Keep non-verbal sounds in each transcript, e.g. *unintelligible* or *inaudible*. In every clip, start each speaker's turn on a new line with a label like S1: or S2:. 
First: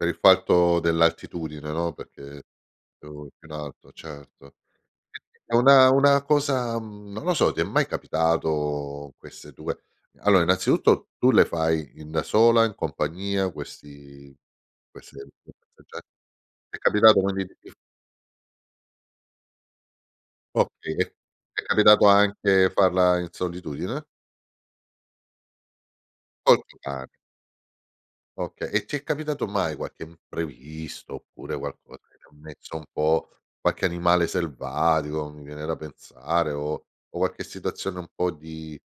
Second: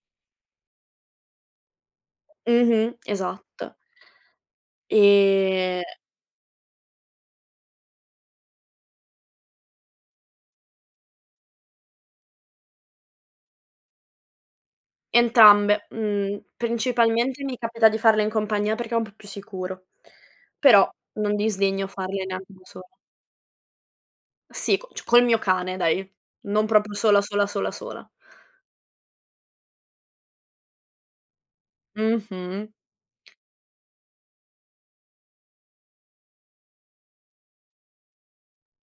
S1: Per il fatto dell'altitudine, no, perché
S2: Mh-mh.
S1: più più in
S2: Esatto.
S1: alto, certo. *unintelligible* E
S2: E
S1: una una cosa mhmm, non lo so, ti è mai capitato queste due allora innanzitutto tu le fai in da sola, in compagnia questi queste *unintelligible* ti
S2: Entrambe, mhmm,
S1: è capitato
S2: principalmente
S1: quindi
S2: mi
S1: di f
S2: capita di farle in compagnia perché è un po' più sicuro, però
S1: Okay, e
S2: non
S1: ti
S2: disdegno
S1: capitato
S2: farle neanche da
S1: anche
S2: sola.
S1: farla in solitudine?
S2: Sì, c cio col mio cane dai,
S1: Col
S2: non
S1: tuo
S2: proprio
S1: ca
S2: sola, sola, sola, sola.
S1: Okay, e ti è capitato mai qualche imprevisto, oppure qualco che ti ha
S2: Mh-mh.
S1: messo un po' qualche animale selvatico, mi viene da pensare o o qualche situazione un po' di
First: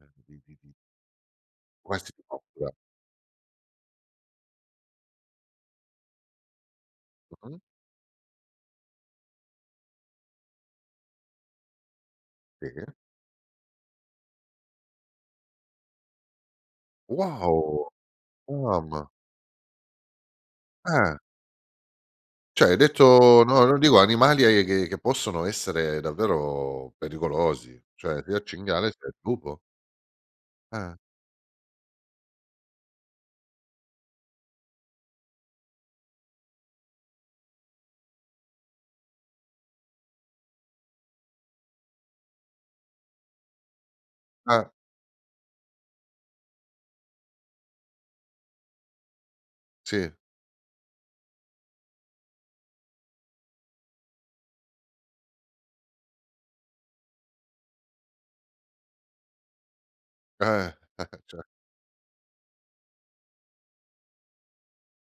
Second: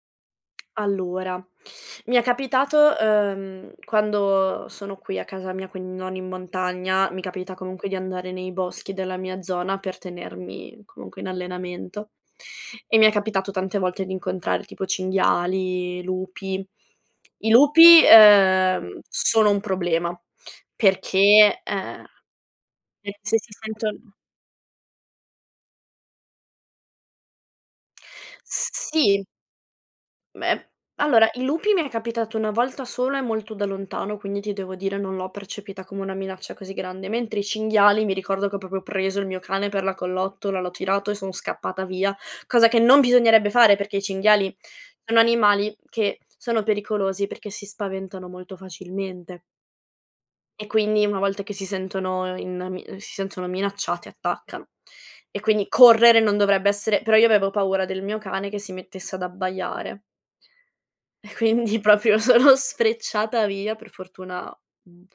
S1: uhm, di di di
S2: Allora,
S1: Quasi
S2: mi è
S1: *unintelligible*
S2: capitato uhm, quando sono qui a casa mia, quindi non in montagna, mi capita
S1: Mh-mh.
S2: comunque di andare nei boschi della mia zona per tenermi comunque in allenamento,
S1: Sì.
S2: e mi è capitato tante volte di incontrar tipo cinghiali, lupi. I
S1: Wow!
S2: lupi,
S1: Uh
S2: uhm,
S1: mamma!
S2: sono un problema
S1: Eh.
S2: perché, uhm
S1: Cioè, hai
S2: eh, se
S1: detto
S2: si
S1: no, non dico
S2: sentono
S1: animali eh, che possono essere davvero pericolosi, cioè sia il
S2: S
S1: cinghiale, sia il
S2: sì.
S1: lupo.
S2: Beh,
S1: Eh.
S2: allora i lupi mi è capitato 1 volta sola e molto da lontano, quindi ti devo dire non l'ho percepita come una minaccia così grande, mentre i cinghiali mi ricordo che ho proprio preso il mio cane per la collottola, l'ho tirato e sono scappata via, cosa che non bisognerebbe fare perché i cinghiali
S1: Ah.
S2: sono animali che sono pericolosi perché si spaventano molto facilmente
S1: Sì.
S2: e quindi una volta che si sentono in mi si sentono minacciati attaccano; e quindi correre non dovrebbe essere però io avevo paura del mio cane che si mettesse ad abbaiare
S1: Eh, *chuckles*
S2: e
S1: cer
S2: quindi proprio sono sfrecciata via per fortuna, mhmm,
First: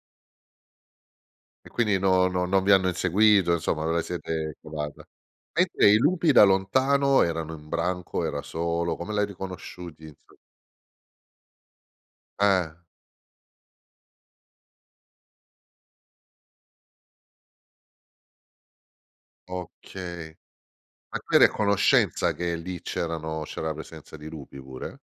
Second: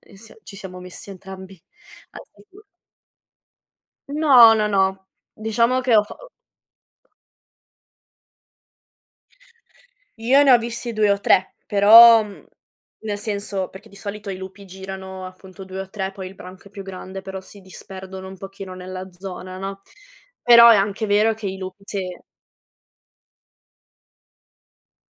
S2: ehm, s ci siamo messi entrambi
S1: E quindi,
S2: al
S1: no no non
S2: sicuro.
S1: vi hanno inseguito, insomma, ve la siete
S2: No, no,
S1: cavata.
S2: no, diciamo
S1: Mentre
S2: che
S1: i
S2: ho fa o
S1: lupi da lontano erano in branco, era solo, come l'hai riconosciuti, inso
S2: Io ne ho visti 2 o 3, però mhmm,
S1: Eh.
S2: nel senso, perché di solito i lupi girano appunto 2 o 3, poi il branco è più grande, però si disperdono un pochino nella zona, no;
S1: Okay.
S2: però è anche
S1: Ma
S2: vero
S1: tu eri
S2: che
S1: a
S2: i lupi sì.
S1: conoscenza che lì c'erano c'era la presenza di lupi pure?